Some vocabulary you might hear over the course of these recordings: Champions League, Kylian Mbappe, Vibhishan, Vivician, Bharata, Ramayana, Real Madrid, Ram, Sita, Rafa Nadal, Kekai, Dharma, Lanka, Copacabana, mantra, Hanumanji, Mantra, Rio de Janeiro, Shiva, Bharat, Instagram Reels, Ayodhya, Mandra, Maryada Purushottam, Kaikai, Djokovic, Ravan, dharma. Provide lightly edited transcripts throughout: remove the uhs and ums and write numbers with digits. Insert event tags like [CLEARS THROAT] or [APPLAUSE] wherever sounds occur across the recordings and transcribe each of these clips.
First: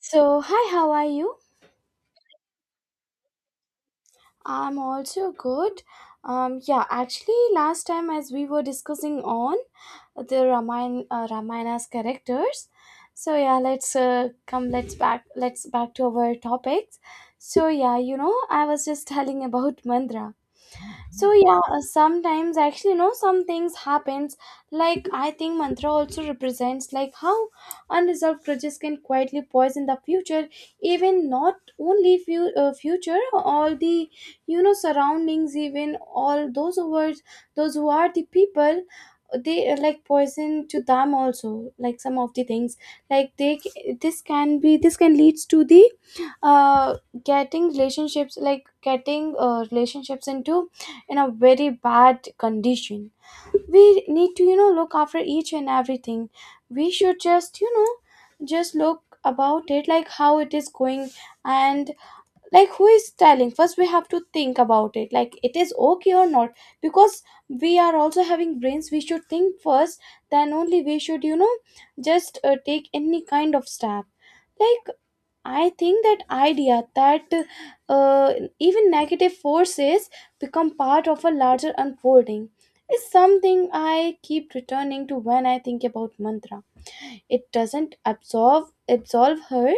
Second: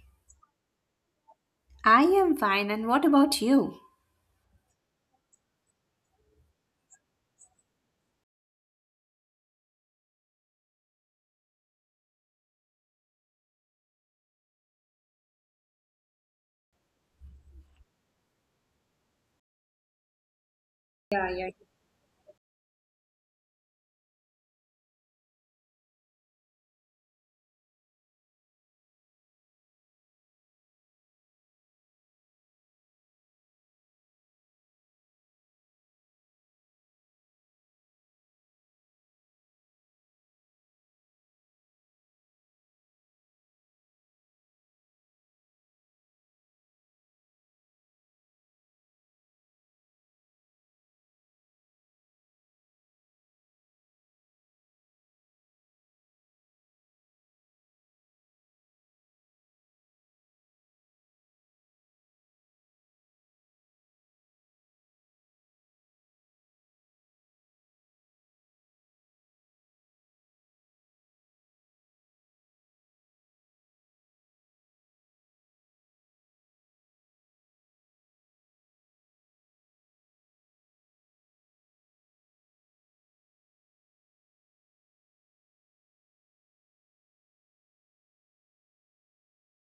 So, hi, how are you? I am fine, and what about you? I'm also good. Last time as we were discussing on the Ramayana, Ramayana's characters. So yeah, let's come. Let's back. Let's back to our topics. I was just telling about [LAUGHS] Mandra. Yeah, yeah. Sometimes actually, some things happens, like I think Mantra also represents like how unresolved grudges can quietly poison the future, even not only few future, all the, surroundings, even all those who are, those who are the people, they are like poison to them also, like some of the things, like this can be, this can leads to the uh getting relationships, like getting relationships into in a very bad condition. We need to, you know, look after each and everything. We should just, you know, just look about it, like how it is going. And like who is telling first, we have to think about it, like it is okay or not, because we are also having brains. We should think first, then only we should, you know, just take any kind of step. Like I think that idea that uh, even negative forces become part of a larger unfolding is something I keep returning to when I think about Mantra. It doesn't absolve her,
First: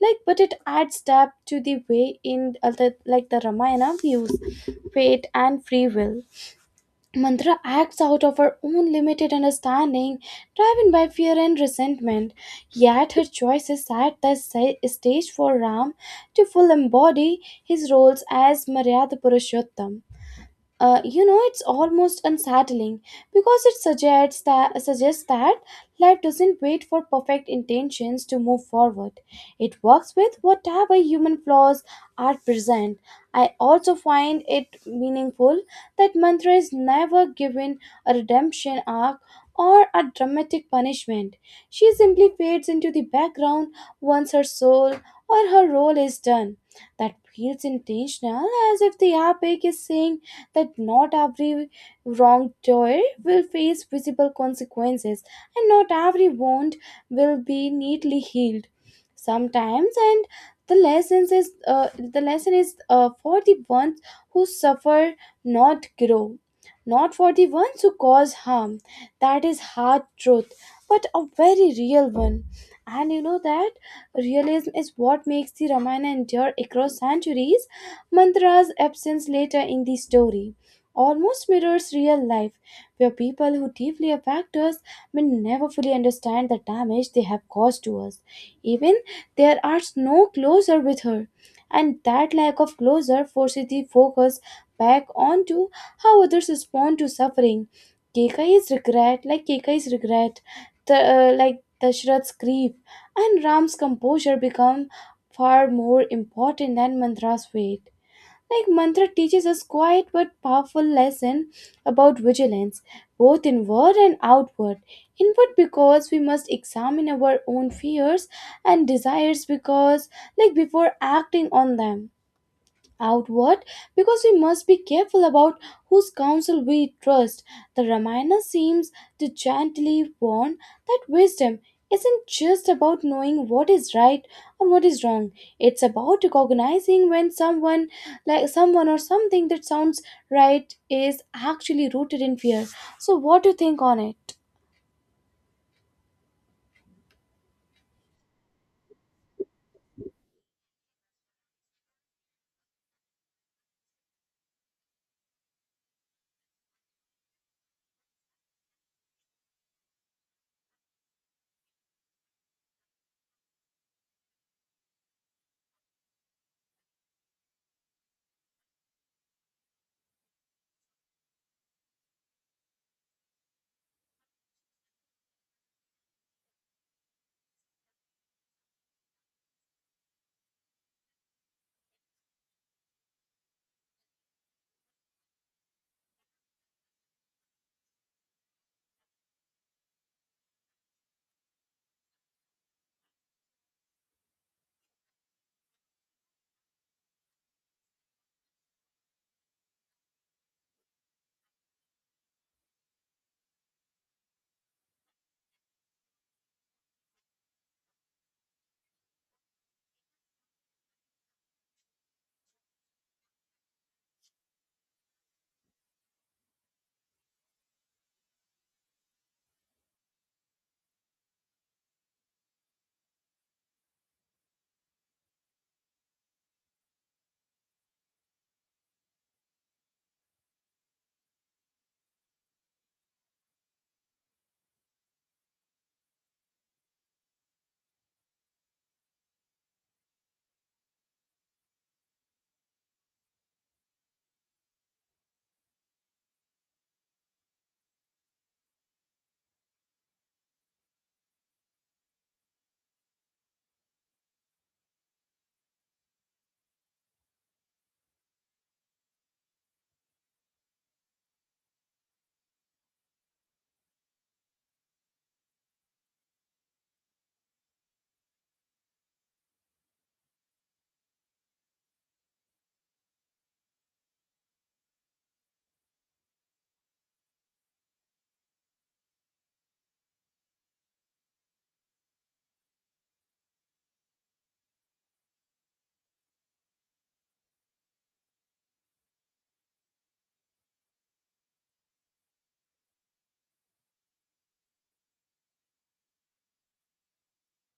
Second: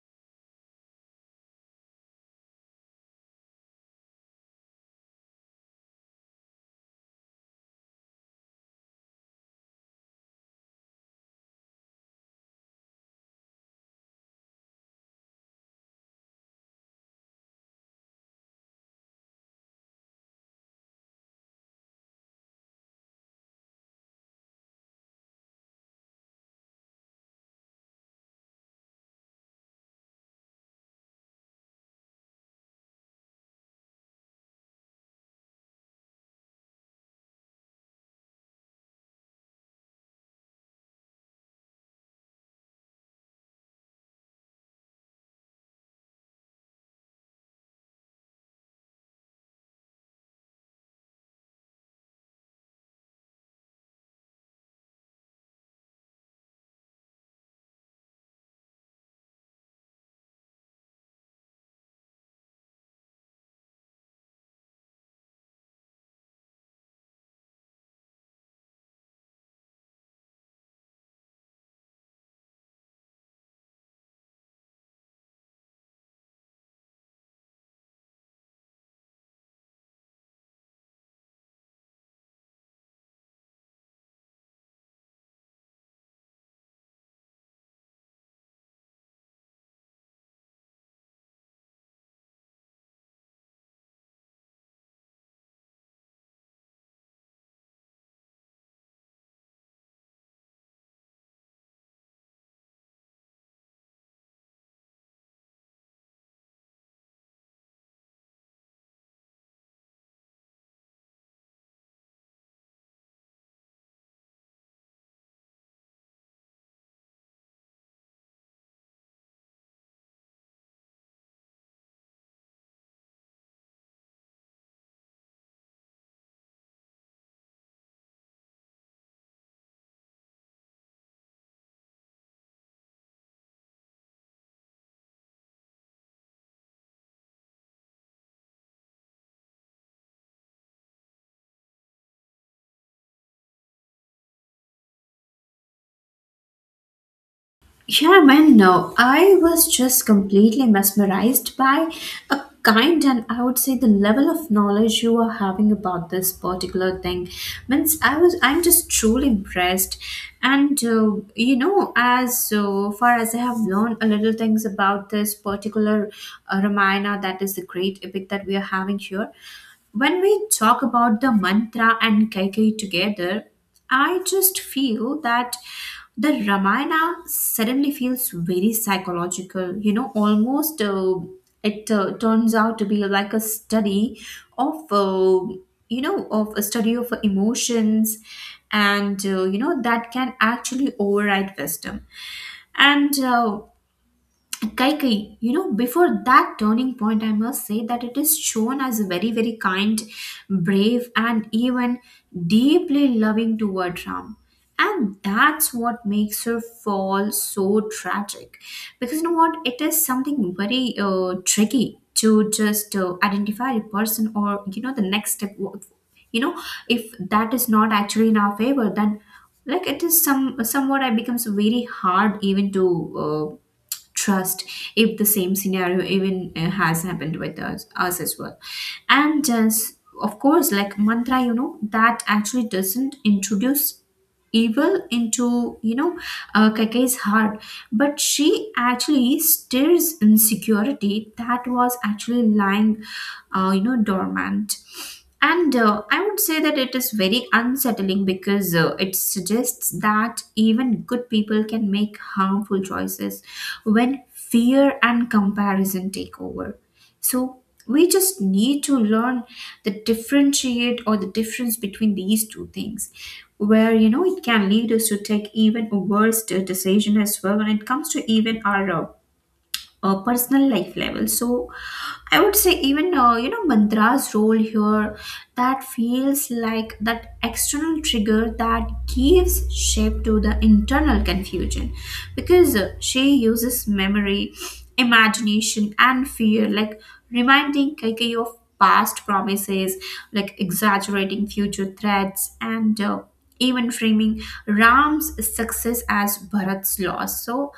like, but it adds depth to the way in other, like the Ramayana views fate and free will. Mantra acts out of her own limited understanding, driven by fear and resentment. Yet her choices set the stage for Ram to full embody his roles as Maryada Purushottam. It's almost unsettling because it suggests that life doesn't wait for perfect intentions to move forward. It works with whatever human flaws are present. I also find it meaningful that Mantra is never given a redemption arc or a dramatic punishment. She simply fades into the background once her soul or her role is done. That feels intentional, as if the epic is saying that not every wrongdoer will face visible consequences and not every wound will be neatly healed sometimes. And the lessons is uh, the lesson is for the ones who suffer, not grow, not for the ones who cause harm. That is hard truth, but a very real one. And you know, that realism is what makes the Ramayana endure across centuries. Mantra's absence later in the story almost mirrors real life, where people who deeply affect us may never fully understand the damage they have caused to us. Even there are no closer with her, and that lack of closure forces the focus back onto how others respond to suffering. Kekai's regret, the, like Dashrath's grief, and Ram's composure become far more important than Mantra's fate. Like Mantra teaches us quiet but powerful lesson about vigilance, both inward and outward. Inward because we must examine our own fears and desires, because like before acting on them. Outward because we must be careful about whose counsel we trust. The Ramayana seems to gently warn that wisdom isn't just about knowing what is right or what is wrong. It's about recognizing when someone or something that sounds right is actually rooted in fear. So what do you think on it? Yeah, man, no. I was just completely mesmerized by a kind and I would say the level of knowledge you are having about this particular thing. Means I'm just truly impressed. And you know, as so far as I have learned a little things about this particular Ramayana, that is the great epic that we are having here. When we talk about the mantra and Kaikai together. I just feel that the Ramayana suddenly feels very psychological, you know, almost it turns out to be like a study of, you know, of a study of emotions and, you know, that can actually override wisdom. And Kaikai, you know, before that turning point, I must say that it is shown as very, very kind, brave, and even deeply loving toward Ram. And that's what makes her fall so tragic. Because you know what? It is something very tricky to just identify a person or, you know, the next step. You know, if that is not actually in our favor, then like it is somewhat it becomes very hard even to. Trust if the same scenario even has happened with us as well, and just of course like mantra, you know, that actually doesn't introduce evil into, you know, kake's heart, but she actually stirs insecurity that was actually lying, you know, dormant. And I would say that it is very unsettling because it suggests that even good people can make harmful choices when fear and comparison take over. So we just need to learn the differentiate or the difference between these two things, where you know it can lead us to take even worse decision as well when it comes to even our personal life level. So I would say even you know, mantra's role here, that feels like that external trigger that gives shape to the internal confusion, because she uses memory, imagination and fear, like reminding Kaikei of past promises, like exaggerating future threats, and even framing ram's success as bharat's loss. So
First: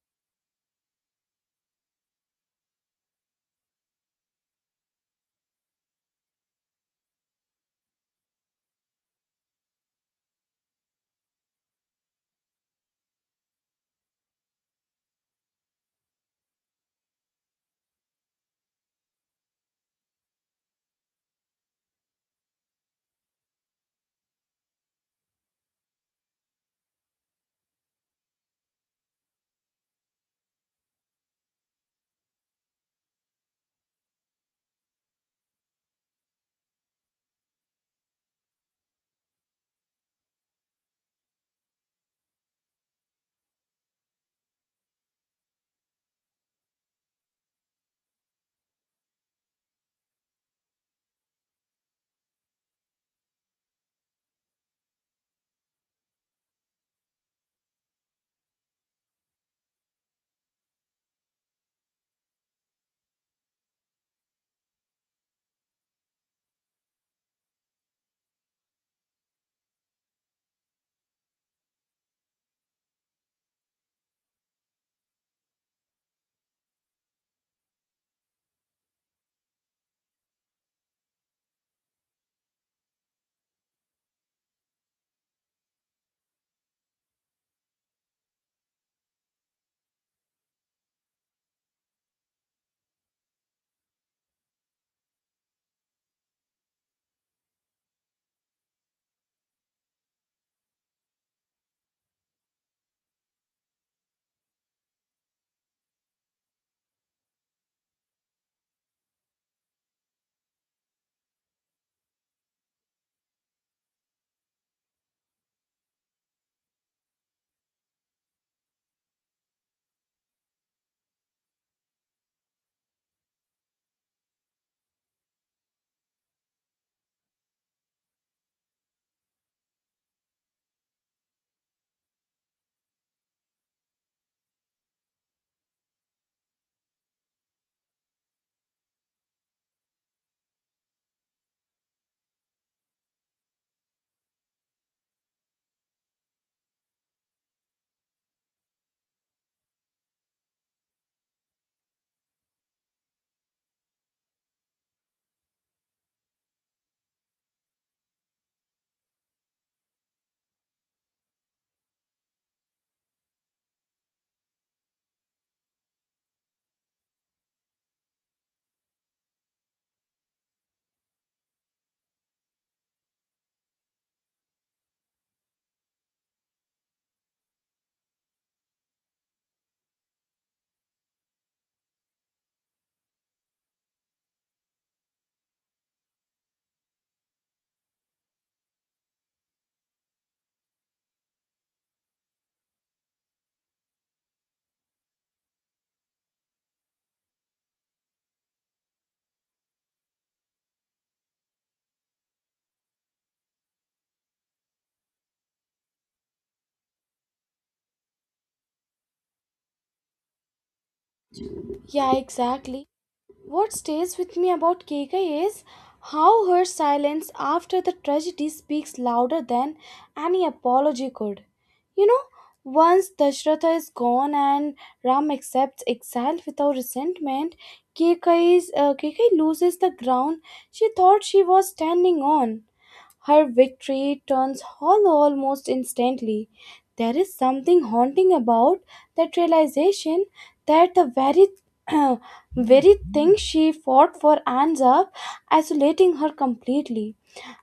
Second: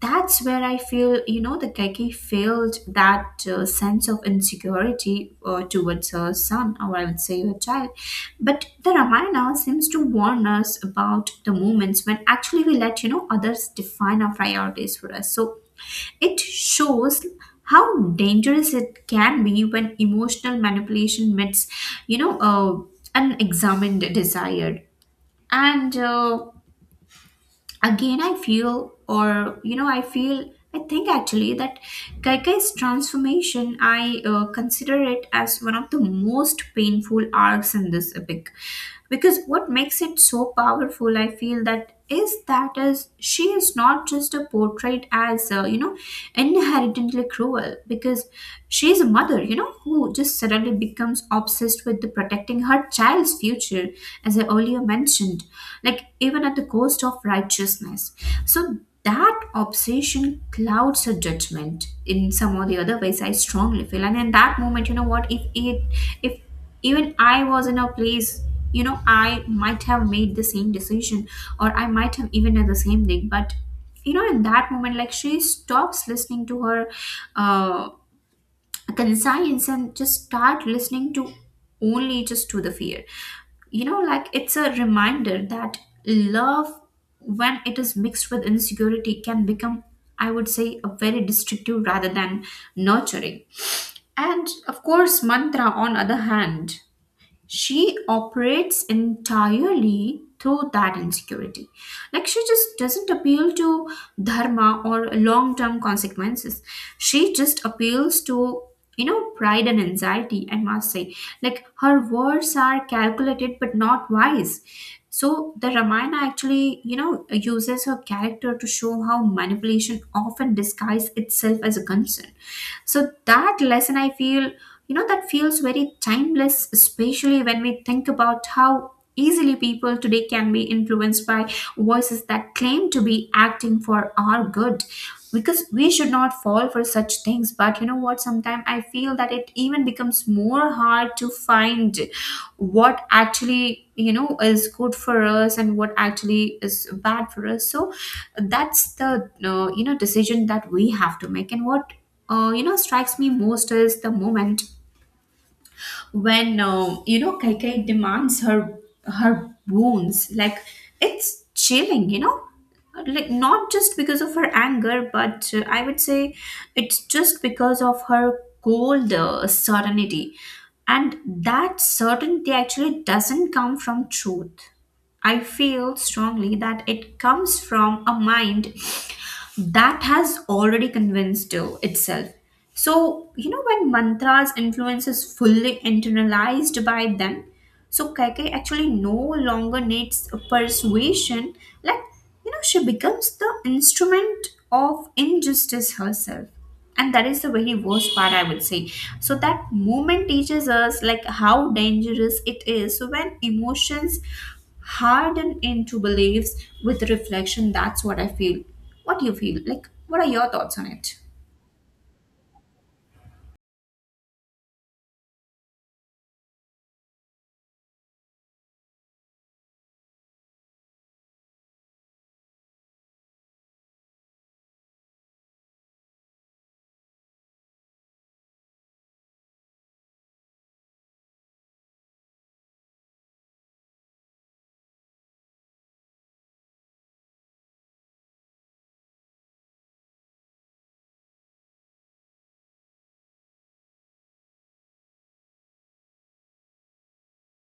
that's where I feel, you know, the Geki failed that sense of insecurity towards her son, or I would say her child. But the Ramayana seems to warn us about the moments when actually we let, you know, others define our priorities for us. So it shows how dangerous it can be when emotional manipulation meets, you know, unexamined desire. And again, I feel or you know I feel I think actually that kaikai's transformation, I consider it as one of the most painful arcs in this epic, because what makes it so powerful, I feel, that is she is not just a portrait as you know, inherently cruel, because she is a mother, you know, who just suddenly becomes obsessed with the protecting her our child's future, as I earlier mentioned, like even at the cost of righteousness. So that obsession clouds her judgment in some or the other ways, I strongly feel. And in that moment, you know what, if even I was in a place, you know, I might have made the same decision, or I might have even done the same thing. But you know, in that moment, like she stops listening to her uh, conscience and just start listening to only just to the fear. You know, like it's a reminder that love, when it is mixed with insecurity, can become, I would say, a very destructive rather than nurturing. And of course, mantra on other hand, she operates entirely through that insecurity. Like she just doesn't appeal to dharma or long term consequences. She just appeals to, you know, pride and anxiety, I must say. Like her words are calculated but not wise. So the ramayana actually, you know, uses her character to show how manipulation often disguises itself as a concern. So that lesson, I feel, you know, that feels very timeless, especially when we think about how easily people today can be influenced by voices that claim to be acting for our good. Because we should not fall for such things, but you know what, sometimes I feel that it even becomes more hard to find what actually, you know, is good for us and what actually is bad for us. So that's the you know, decision that we have to make. And what you know, strikes me most is the moment when you know, Kaikai demands her wounds. Like it's chilling, you know. Like not just because of her anger, but I would say it's just because of her cold certainty, and that certainty actually doesn't come from truth. I feel strongly that it comes from a mind that has already convinced itself. So you know, when mantras influence is fully internalized by them, so kaike actually no longer needs a persuasion. Like, you know, she becomes the instrument of injustice herself, and that is the very worst part, I would say. So that moment teaches us like how dangerous it is so when emotions harden into beliefs with reflection. That's what I feel. What do you feel? Like, what are your thoughts on it? Yeah, exactly. What stays with me about Keika is how her silence after the tragedy speaks louder than any apology could. You know, once Dashratha is gone and Ram accepts exile without resentment, Keika loses the ground she thought she was standing on. Her victory turns hollow almost instantly. There is something haunting about that realization that the very [CLEARS THROAT] very thing she fought for ends up isolating her completely.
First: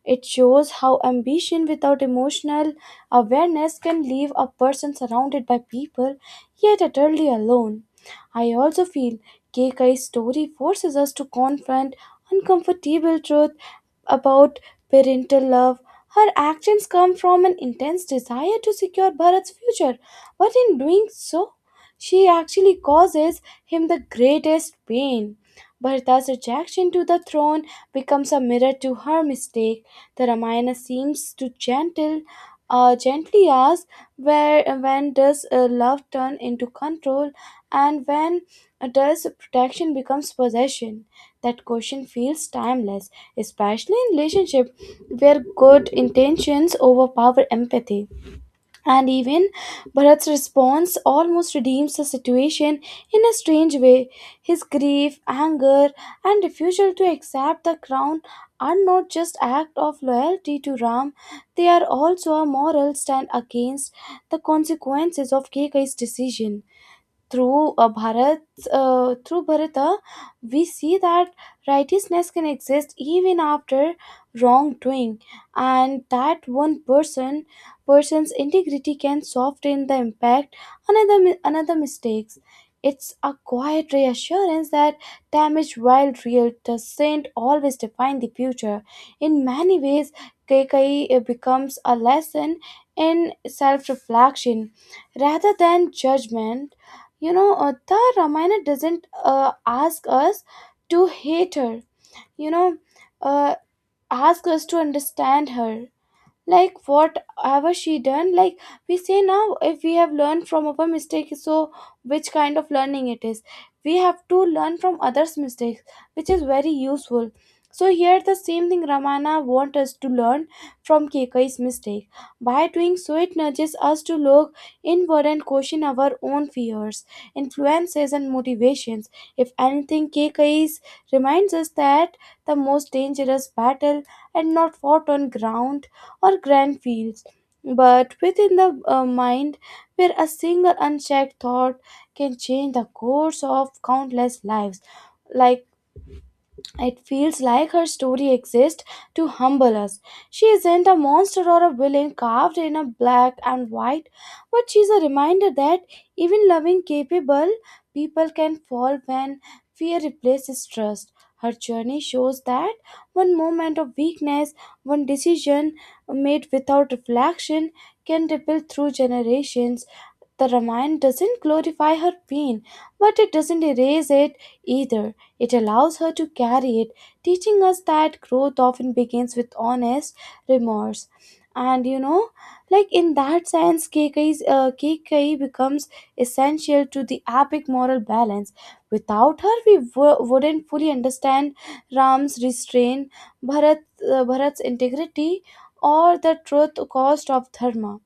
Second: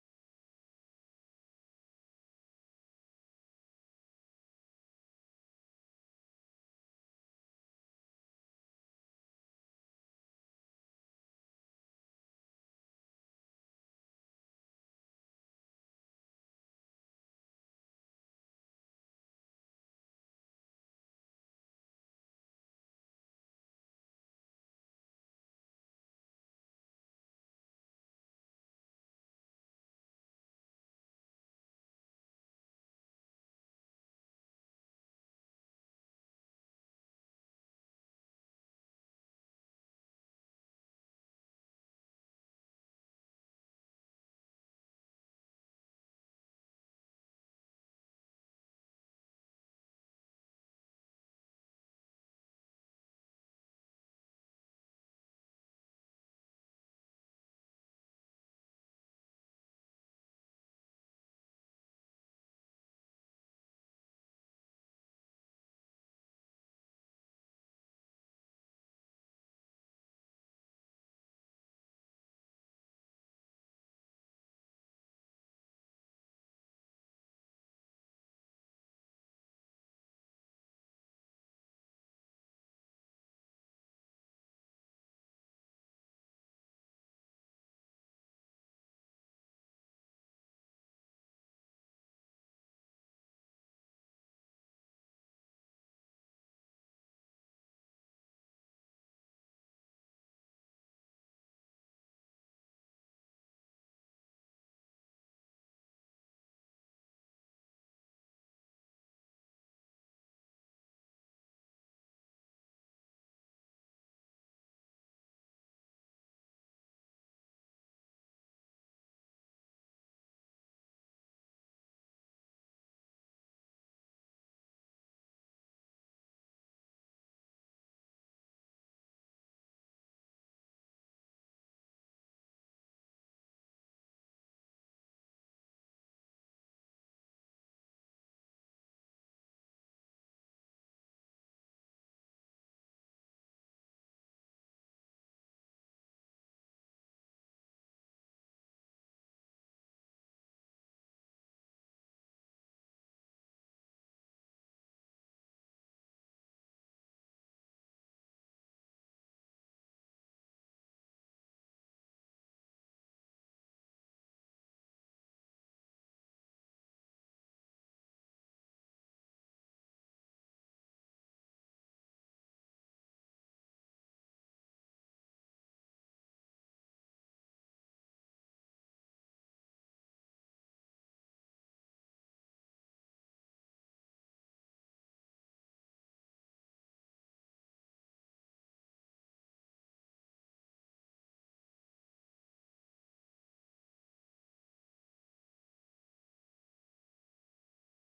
It shows how ambition without emotional awareness can leave a person surrounded by people yet utterly alone. I also feel Keikai's story forces us to confront uncomfortable truths about parental love. Her actions come from an intense desire to secure Bharat's future, but in doing so, she actually causes him the greatest pain. Bharata's rejection to the throne becomes a mirror to her mistake. The Ramayana seems to gently ask where when does love turn into control, and when does protection becomes possession? That question feels timeless, especially in relationship where good intentions overpower empathy. And even Bharat's response almost redeems the situation in a strange way. His grief, anger, and refusal to accept the crown are not just acts of loyalty to Ram, they are also a moral stand against the consequences of Kekai's decision. through uh, Bharat, Through Bharata, we see that righteousness can exist even after wrongdoing, and that one person person's integrity can soften the impact another another mistakes. It's a quiet reassurance that damage, while real, doesn't always define the future. In many ways, Kekai becomes a lesson in self-reflection rather than judgment. You know, the Ramayana doesn't ask us to hate her. You know, uh, ask us to understand her, like whatever she done. Like we say now, if we have learned from our mistake, so which kind of learning it is, we have to learn from others mistakes, which is very useful. So here the same thing Ramana want us to learn from Kekai's mistake. By doing so, it nudges us to look inward and question our own fears, influences and motivations. If anything, Kekai's reminds us that the most dangerous battle and not fought on ground or grand fields, but within the mind, where a single unchecked thought can change the course of countless lives. Like it feels like her story exists to humble us. She isn't a monster or a villain carved in a black and white, but she's a reminder that even loving, capable people can fall when fear replaces trust. Her journey shows that one moment of weakness, one decision made without reflection, can ripple through generations. The Ramayana doesn't glorify her pain, but it doesn't erase it either. It allows her to carry it, teaching us that growth often begins with honest remorse. And you know, like in that sense, Keikai becomes essential to the epic moral balance. Without her, we wouldn't fully understand Ram's restraint, Bharat's integrity, or the truth cost of Dharma.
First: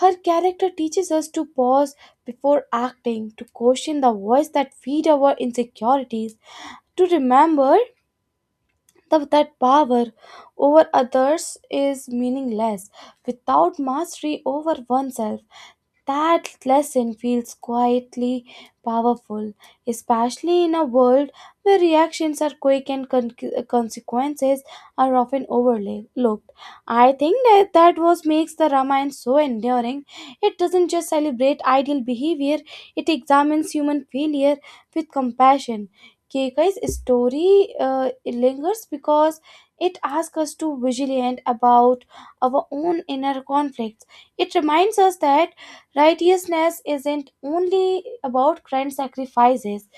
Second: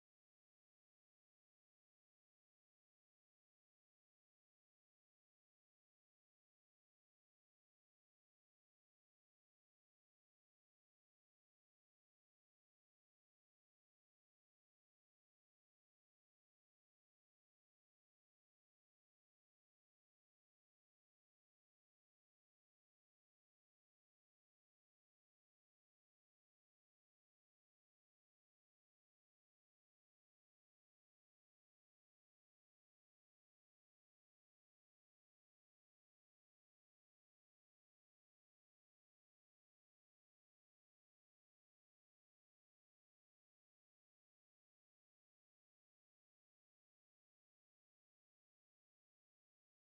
Her character teaches us to pause before acting, to question the voice that feed our insecurities, to remember that power over others is meaningless without mastery over oneself. That lesson feels quietly powerful, especially in a world where reactions are quick and consequences are often overlooked. I think that was makes the Ramayana so enduring. It doesn't just celebrate ideal behavior; it examines human failure with compassion. Keikai's story lingers because it asks us to vigilant about our own inner conflicts. It reminds us that righteousness isn't only about grand sacrifices,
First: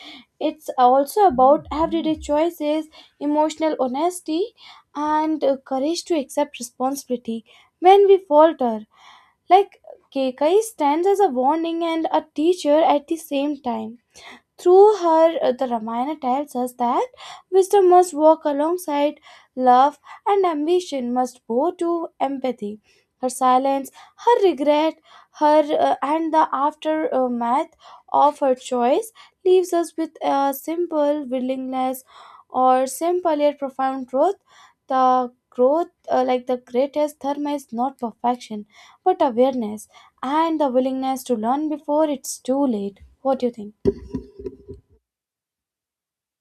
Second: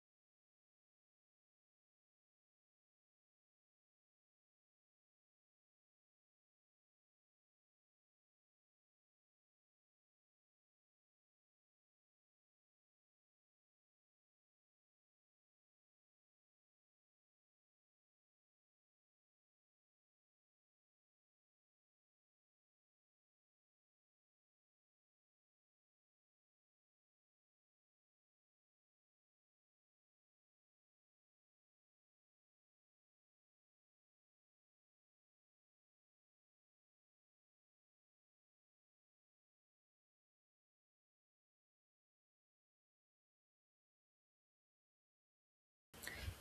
it's also about everyday choices, emotional honesty, and courage to accept responsibility when we falter. Like, Kekai stands as a warning and a teacher at the same time. Through her, the Ramayana tells us that wisdom must walk alongside love, and ambition must bow to empathy. Her silence, her regret, her and the aftermath of her choice leaves us with a simple willingness or simple yet profound truth. The growth, like The greatest dharma is not perfection but awareness and the willingness to learn before it's too late. What do you think?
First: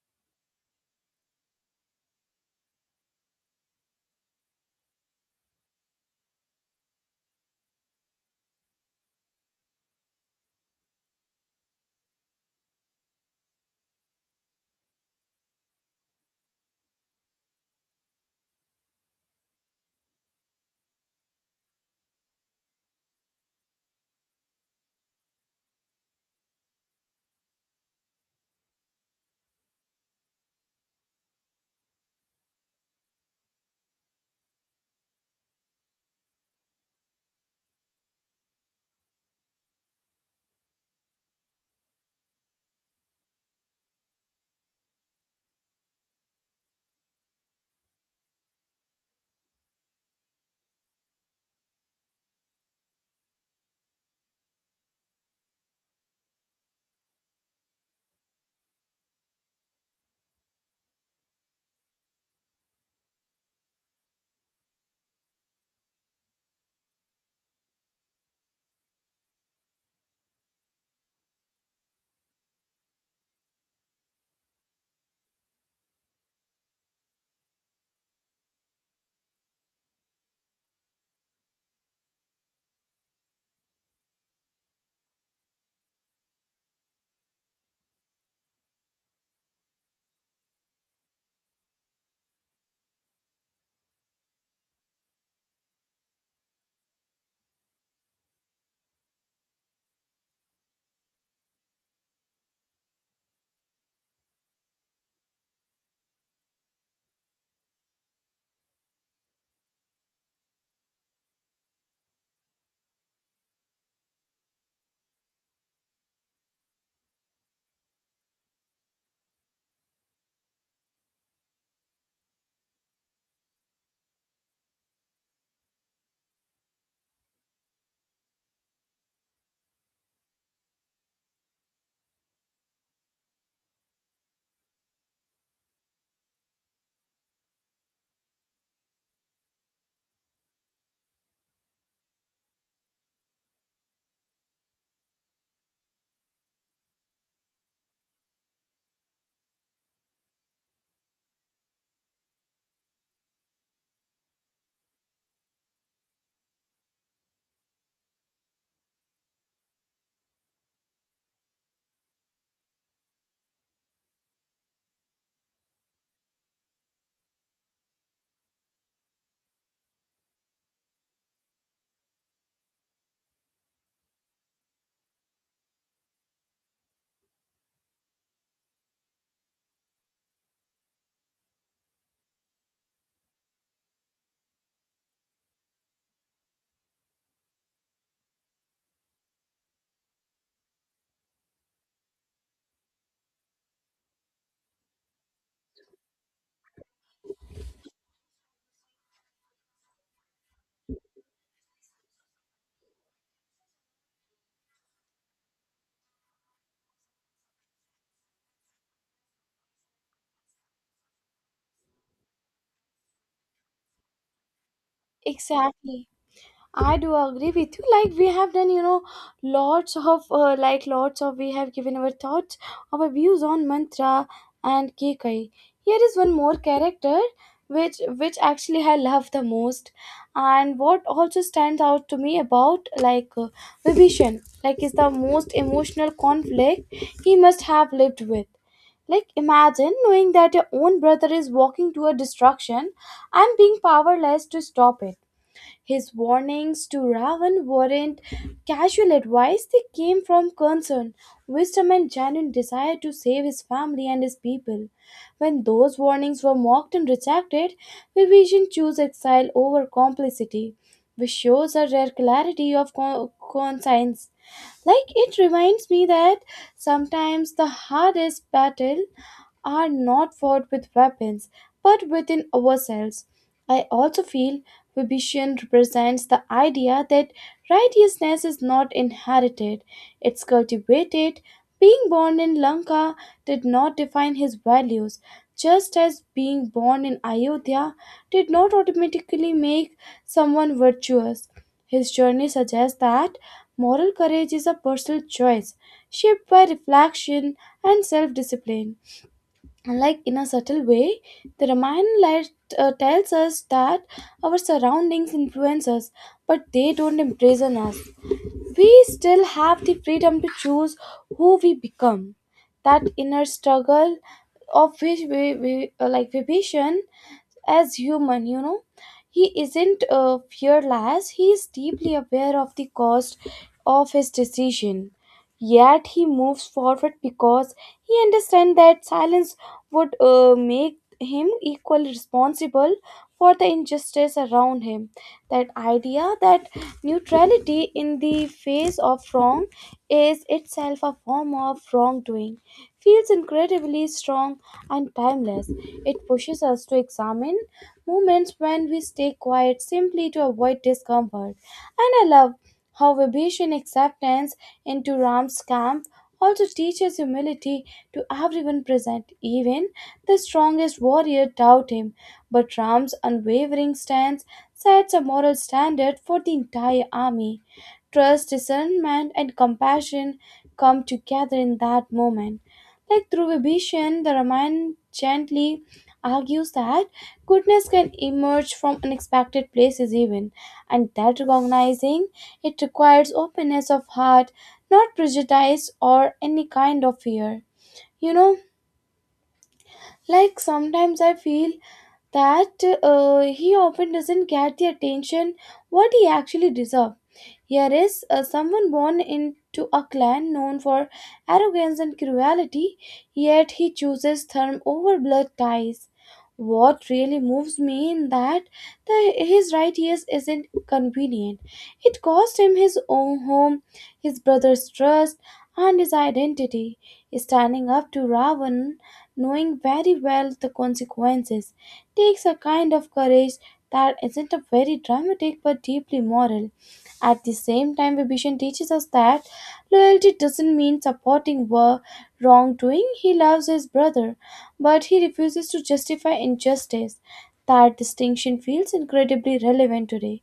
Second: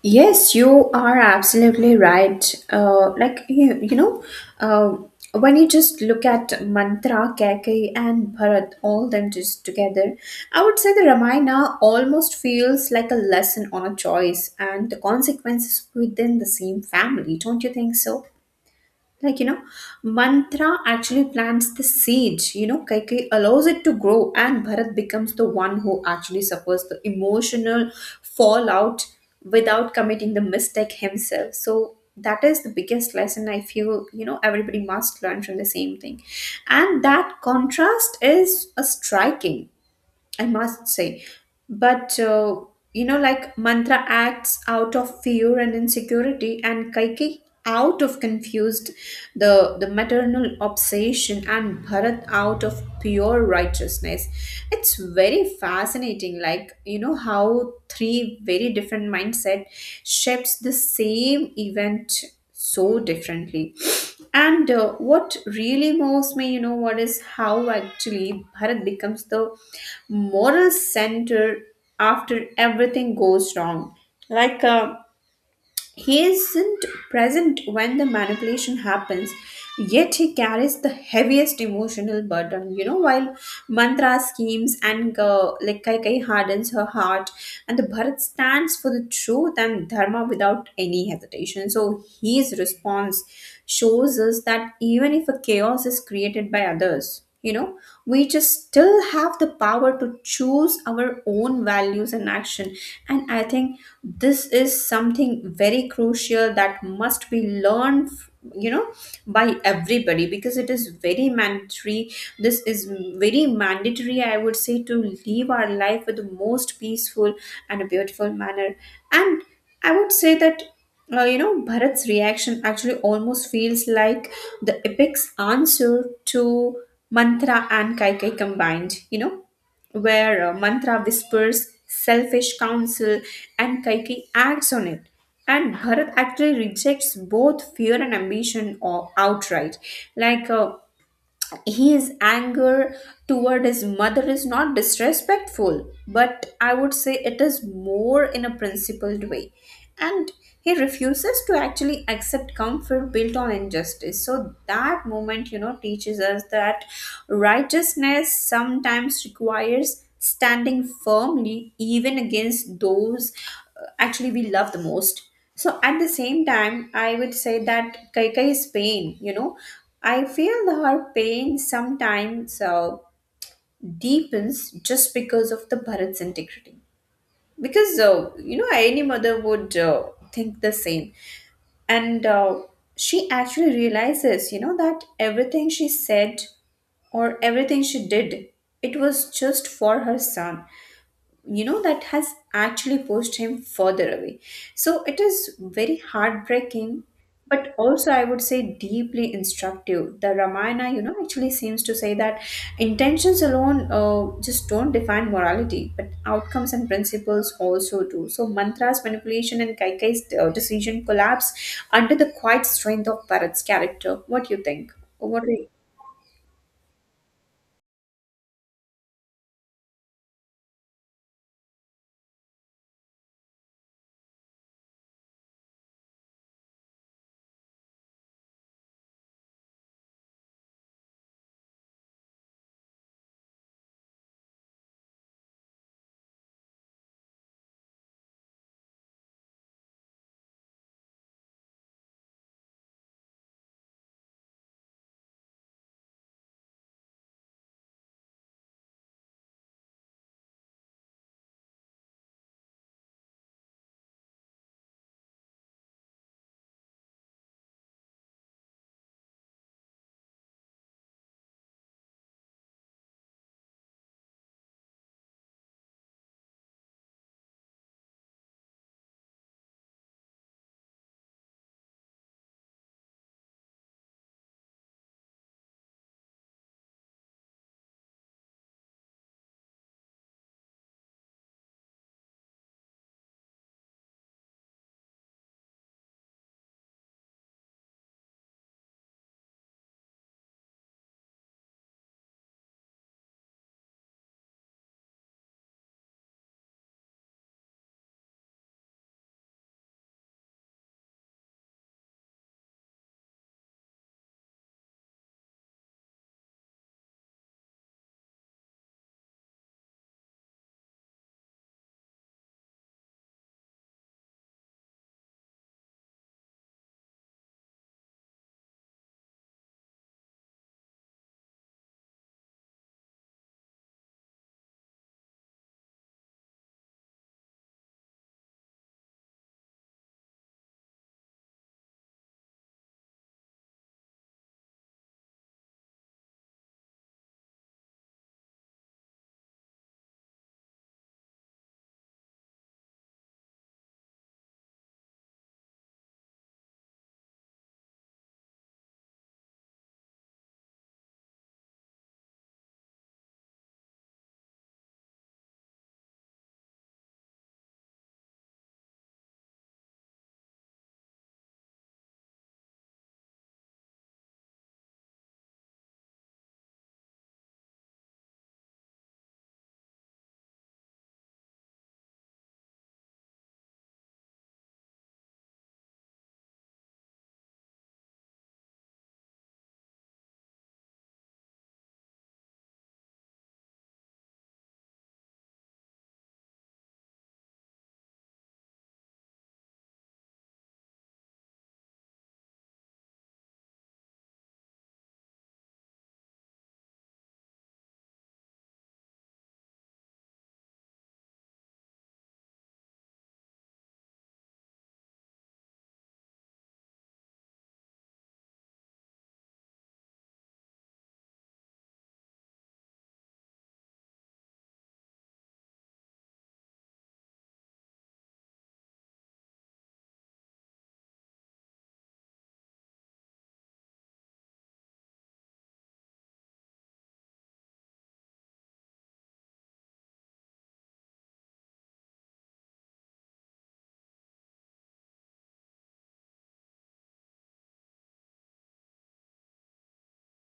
Yes, you are absolutely right. Like you know, uh, when you just look at Mantra, Keikei, and Bharat, all them just together, I would say the Ramayana almost feels like a lesson on a choice and the consequences within the same family. Don't you think so? Like you know, mantra actually plants the seed. You know, kaikeyi allows it to grow, and bharat becomes the one who actually suffers the emotional fallout without committing the mistake himself. So that is the biggest lesson, I feel, you know, everybody must learn from the same thing. And that contrast is a striking, I must say. But you know, like Mantra acts out of fear and insecurity, and Kaiki out of confused the maternal obsession, and Bharat out of pure righteousness. It's very fascinating, like you know, how three very different mindset shapes the same event so differently. And what really moves me, you know, what is how actually Bharat becomes the moral center after everything goes wrong. Like, he isn't present when the manipulation happens, yet he carries the heaviest emotional burden. You know, while mantra schemes and like Kaikai hardens her heart, and the Bharat stands for the truth and dharma without any hesitation. So his response shows us that even if a chaos is created by others, you know, we just still have the power to choose our own values and action. And I think this is something very crucial that must be learned, you know, by everybody, because it is very mandatory. This is very mandatory, I would say, to live our life with the most peaceful and a beautiful manner. And I would say that you know, Bharat's reaction actually almost feels like the epic's answer to Mantra and Kaikai combined, you know, where Mantra whispers selfish counsel and Kaikai acts on it. And Bharat actually rejects both fear and ambition or outright. Like, his anger toward his mother is not disrespectful, but I would say it is more in a principled way. And he refuses to actually accept comfort built on injustice. So that moment, you know, teaches us that righteousness sometimes requires standing firmly even against those actually we love the most. So at the same time, I would say that Kaikai's pain, you know, I feel her pain sometimes deepens just because of the Bharat's integrity. Because, you know, any mother would think the same. And she actually realizes, you know, that everything she said or everything she did, it was just for her son, you know, that has actually pushed him further away. So it is very heartbreaking, but also I would say deeply instructive. The ramayana, you know, actually seems to say that intentions alone just don't define morality, but outcomes and principles also do. So mantra's manipulation and kaikai's decision collapse under the quiet strength of bharat's character. What do you think? What do you? Exactly. I do agree with you. Like we have done, you know, lots of, we have given our thoughts, our views on Mantra and Kekai. Here is one more character which actually I love the most, and what also stands out to me about Vibhishan, like is the most emotional conflict he must have lived with. Like imagine knowing that your own brother is walking to a destruction and being powerless to stop it. His warnings to Ravan weren't casual advice, they came from concern, wisdom, and genuine desire to save his family and his people. When those warnings were mocked and rejected, Vivician chose exile over complicity, which shows a rare clarity of conscience. Like it reminds me that sometimes the hardest battle are not fought with weapons but within ourselves. I also feel Vibhishan represents the idea that righteousness is not inherited, it's cultivated. Being born in Lanka did not define his values, just as being born in Ayodhya did not automatically make someone virtuous. His journey suggests that moral courage is a personal choice shaped by reflection and self discipline. Like in a subtle way, the Ramayana tells us that our surroundings influence us, but they don't imprison us. We still have the freedom to choose who we become. That inner struggle of which we, like Vibhishan as human, he isn't fearless. He is deeply aware of the cost of his decision, yet he moves forward because he understands that silence would make him equally responsible for the injustice around him. That idea, that neutrality in the face of wrong is itself a form of wrongdoing, feels incredibly strong and timeless. It pushes us to examine moments when we stay quiet simply to avoid discomfort. And I love how Vibhishan acceptance into Ram's camp also teaches humility to everyone present. Even the strongest warrior doubt him, but Ram's unwavering stance sets a moral standard for the entire army. Trust, discernment, and compassion come together in that moment. Like through Vibhishan, the Ramayana gently argues that goodness can emerge from unexpected places even, and that recognizing it requires openness of heart, not prejudice or any kind of fear. You know, like sometimes I feel that he often doesn't get the attention what he actually deserves. Here is someone born into a clan known for arrogance and cruelty, yet he chooses therm over blood ties. What really moves me in that his right ears isn't convenient. It cost him his own home, his brother's trust, and his identity. Standing up to Ravan, knowing very well the consequences, takes a kind of courage that isn't a very dramatic but deeply moral. At the same time, Vibhishan teaches us that loyalty doesn't mean supporting war wrongdoing. He loves his brother, but he refuses to justify injustice. That distinction feels incredibly relevant today,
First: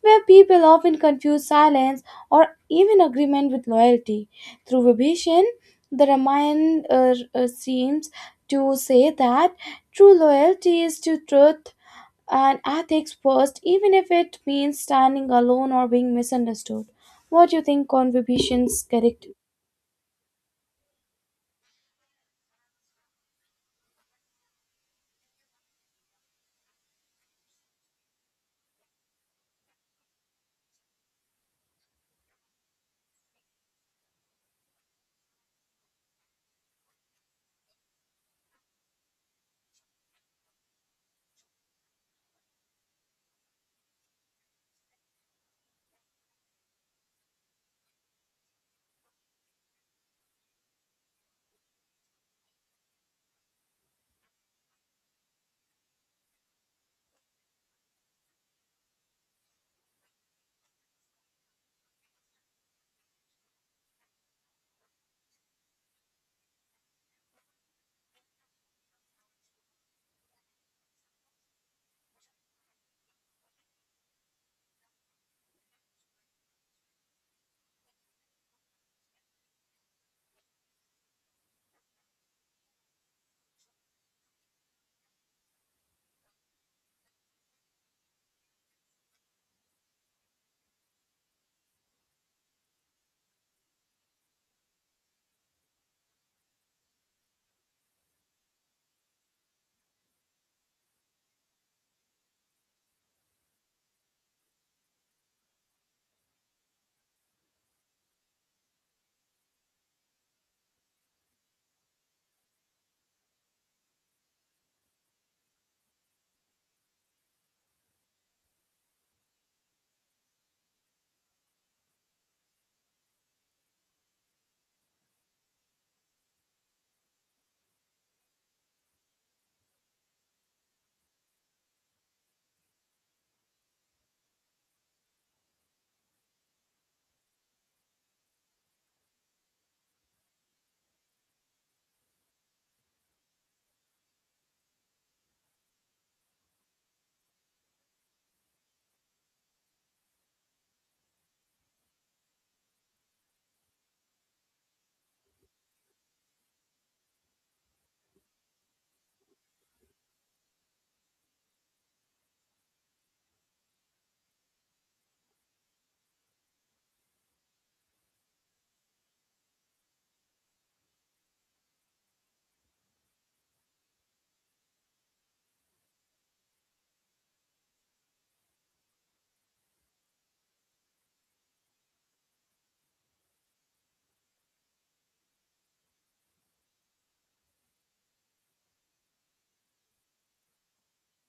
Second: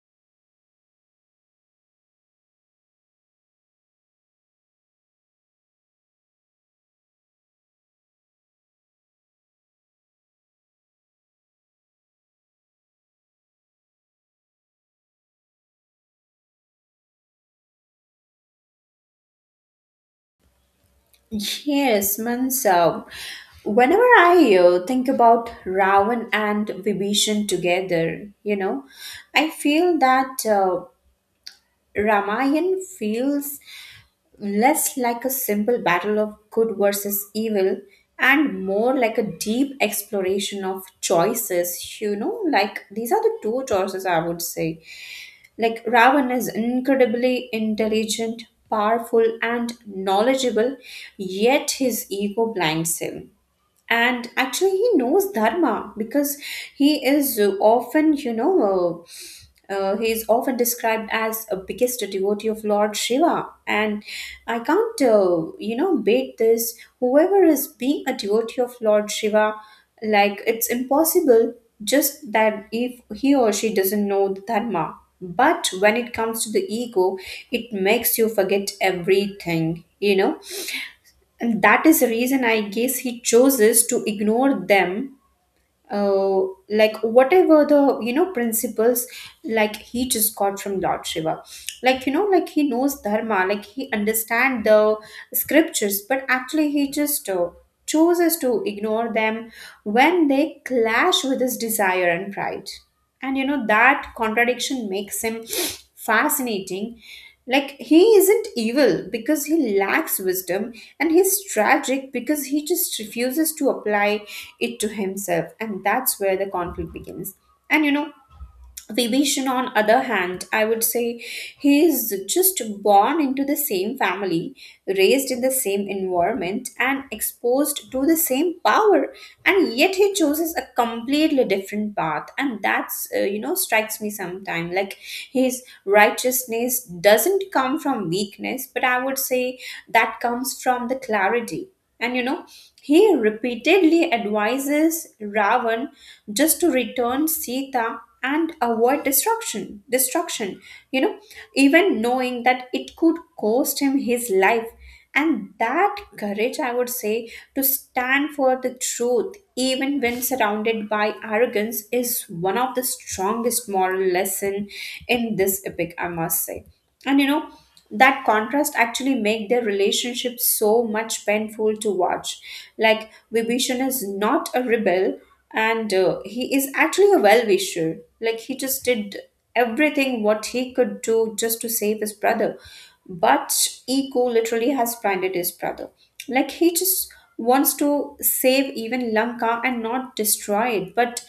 where people often confuse silence or even agreement with loyalty. Through Vibhishan, the Ramayana seems to say that true loyalty is to truth and ethics first, even if it means standing alone or being misunderstood. What do you think on Vibhishan's character? Yes, Mansa. Whenever I think about Ravan and Vibhishan together, you know, I feel that Ramayan feels less like a simple battle of good versus evil and more like a deep exploration of choices. You know, like these are the two choices, I would say. Like Ravan is incredibly intelligent, powerful, and knowledgeable, yet his ego blinds him. And actually, he knows Dharma because he is often, you know, uh, he is often described as a biggest devotee of Lord Shiva, and I can't, you know, bait this. Whoever is being a devotee of Lord Shiva, like, it's impossible just that if he or she doesn't know the Dharma. But when it comes to the ego, it makes you forget everything, you know, and that is the reason I guess he chooses to ignore them, uh, like whatever the principles like he just got from Lord Shiva, like, like, he knows Dharma, like he understand the scriptures, but actually he just chooses to ignore them when they clash with his desire and pride. And you know, that contradiction makes him [SNIFFS] fascinating. Like, he isn't evil because he lacks wisdom, and he's tragic because he just refuses to apply it to himself, and that's where the conflict begins. And you know, Vibhishan, on other hand, I would say he is just born into the same family, raised in the same environment, and exposed to the same power, and yet he chooses a completely different path, and that's you know, strikes me sometimes. Like, his righteousness doesn't come from weakness, but I would say that comes from the clarity. And you know, he repeatedly advises Ravan just to return Sita and avoid destruction. Destruction, you know, even knowing that it could cost him his life. And that courage, I would say, to stand for the truth, even when surrounded by arrogance, is one of the strongest moral lesson in this epic, I must say. And you know, that contrast actually make their relationship so much painful to watch. Like, Vibhishan is not a rebel, and he is actually a well-wisher. Like, he just did everything what he could do just to save his brother. But Eko literally has blinded his brother. Like, he just wants to save even Lanka and not destroy it, but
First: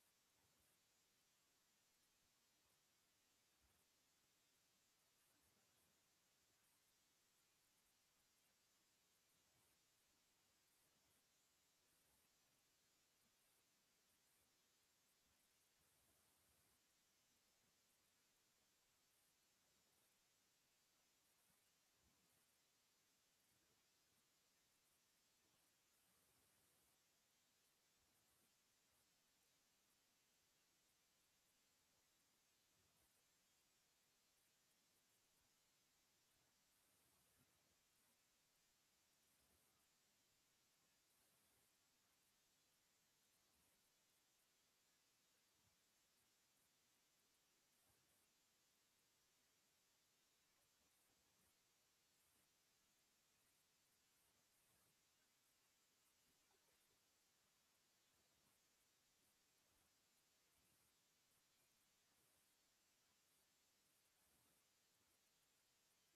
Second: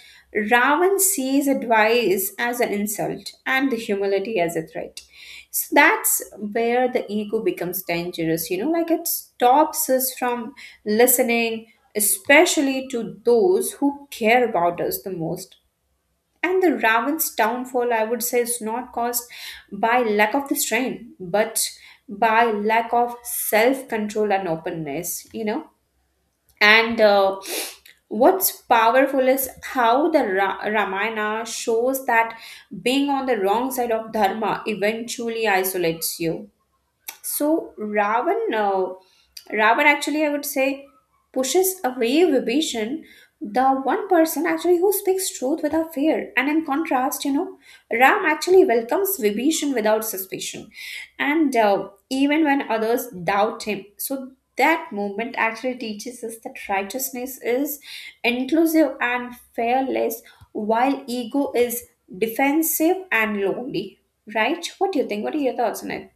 Ravan sees advice as an insult and the humility as a threat. So that's where the ego becomes dangerous, you know, like it stops us from listening, especially to those who care about us the most. And the Raven's downfall, I would say, is not caused by lack of the strain, but by lack of self control and openness, you know. And What's powerful is how the Ramayana shows that being on the wrong side of Dharma eventually isolates you. So Ravan, Ravan actually, I would say, pushes away Vibhishan, the one person actually who speaks truth without fear. And in contrast, you know, Ram actually welcomes Vibhishan without suspicion, and even when others doubt him. So that movement actually teaches us that righteousness is inclusive and fearless, while ego is defensive and lonely. Right? What do you think? What are your thoughts on it?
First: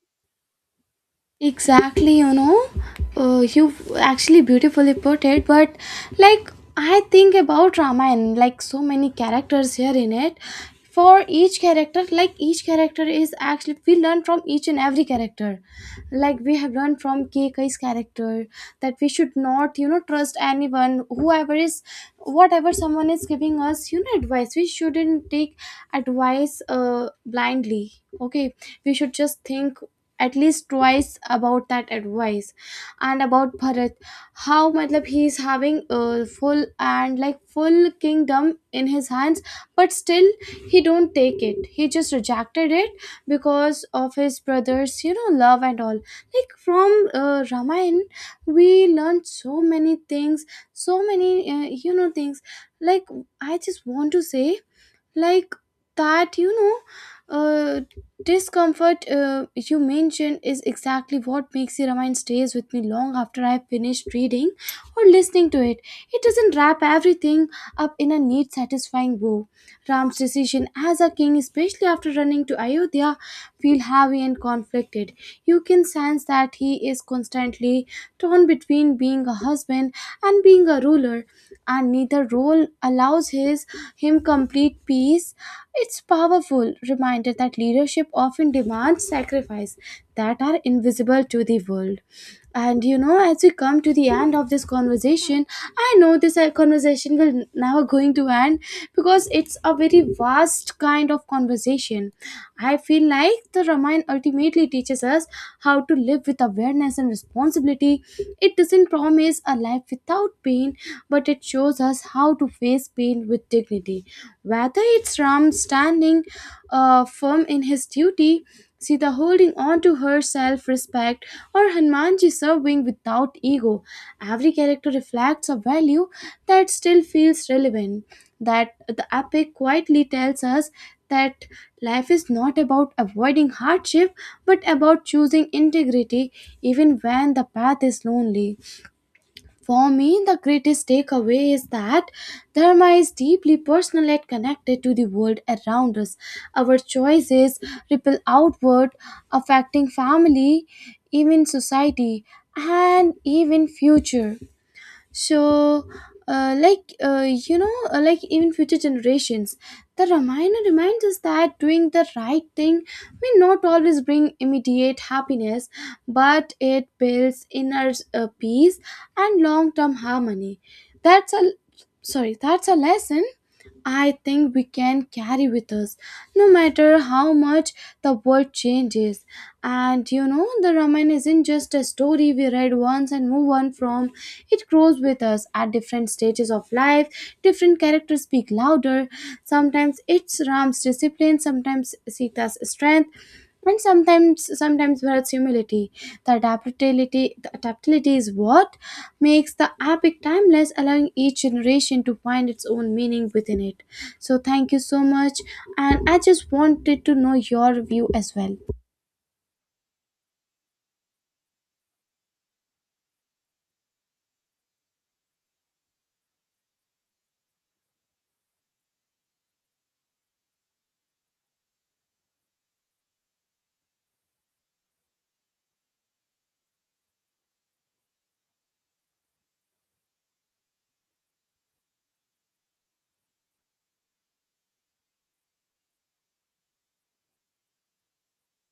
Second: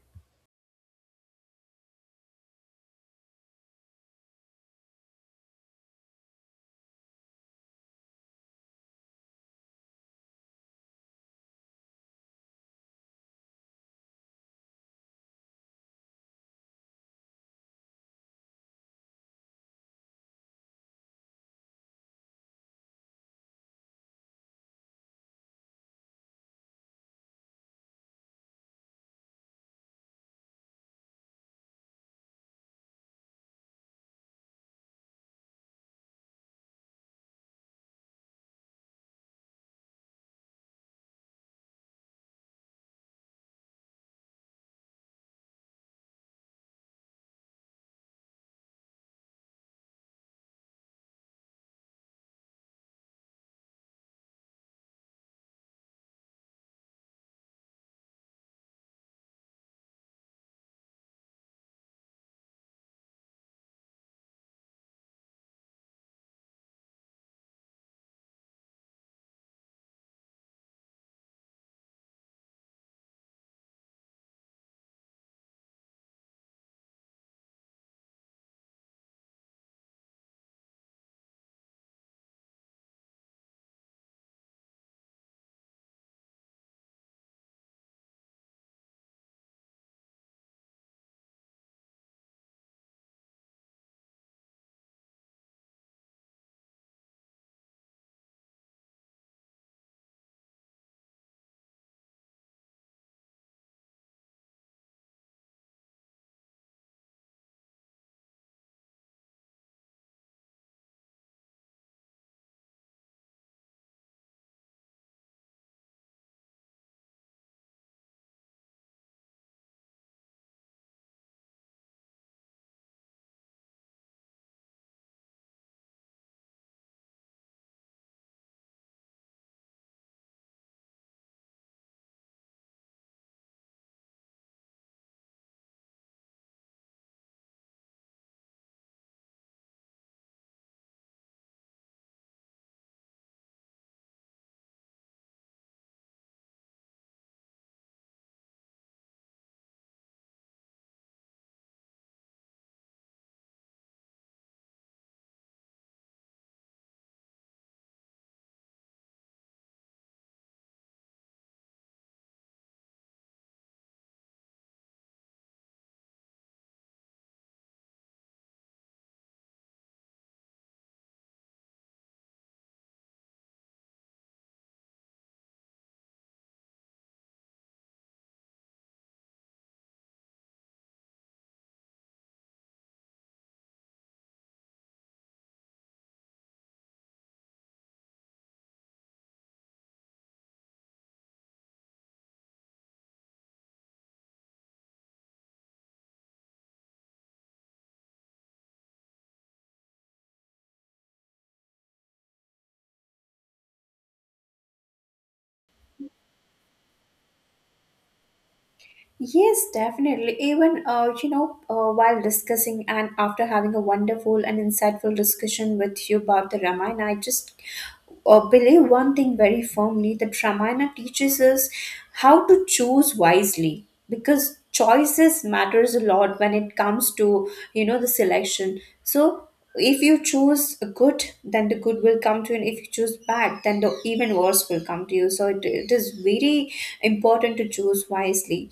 Exactly, you actually beautifully put it, but like I think about Ramayana, like so many characters here in it. For each character, like each character is actually, we learn from each and every character. Like we have learned from Kei's character that we should not trust anyone, whoever is, whatever someone is giving us advice. We shouldn't take advice blindly. Okay, we should just think at least twice about that advice. And about Bharat, how matlab he is having a full and like full kingdom in his hands, but still he don't take it, he just rejected it because of his brothers love and all. Like from Ramayana, we learned so many things, so many things. Like I just want to say, like, that uh, discomfort you mentioned is exactly what makes your mind stays with me long after I finished reading or listening to it. It doesn't wrap everything up in a neat, satisfying bow. Ram's decision as a king, especially after running to Ayodhya, feel heavy and conflicted. You can sense that he is constantly torn between being a husband and being a ruler, and neither role allows his him complete peace. It's powerful reminder that leadership often demands sacrifice that are invisible to the world. And as we come to the end of this conversation, I know this conversation will never going to end, because it's a very vast kind of conversation. I feel like the Ramayana ultimately teaches us how to live with awareness and responsibility. It doesn't promise a life without pain, but it shows us how to face pain with dignity. Whether it's Ram standing firm in his duty, Sita holding on to her self respect, or Hanumanji serving without ego, every character reflects a value that still feels relevant. That the epic quietly tells us that life is not about avoiding hardship but about choosing integrity, even when the path is lonely. For me, the greatest takeaway is that Dharma is deeply personal and connected to the world around us. Our choices ripple outward, affecting family, even society, and even future. So like even future generations, the Ramayana reminds us that doing the right thing may not always bring immediate happiness, but it builds inner peace and long-term harmony. That's a sorry that's a lesson I think we can carry with us, no matter how much the world changes. And you know, the Ramayana isn't just a story we read once and move on from. It grows with us at different stages of life. Different characters speak louder. Sometimes it's Ram's discipline, sometimes Sita's strength, and sometimes whereas humility. The adaptability is what makes the epic timeless, allowing each generation to find its own meaning within it. So thank you so much, and I just wanted to know your view as well. Yes, definitely. Even while discussing and after having a wonderful and insightful discussion with you about the Ramayana, I just believe one thing very firmly, that Ramayana teaches us how to choose wisely, because choices matters a lot when it comes to, you know, the selection. So if you choose good, then the good will come to you, and if you choose bad, then the even worse will come to you. So it is very important to choose wisely.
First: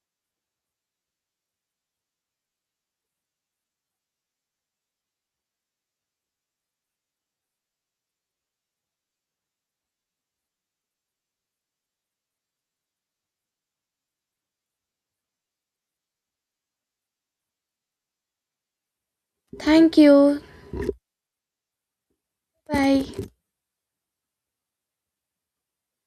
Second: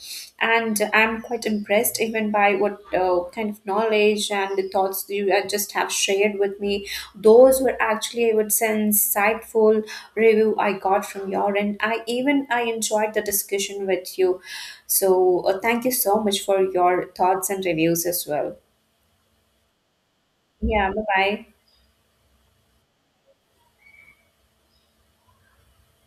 And I'm quite impressed even by what kind of knowledge and the thoughts you just have shared with me. Those were actually, I would say, insightful review I got from your end. I enjoyed the discussion with you. So thank you so much for your thoughts and reviews as well. Thank you. Yeah, bye bye. Bye.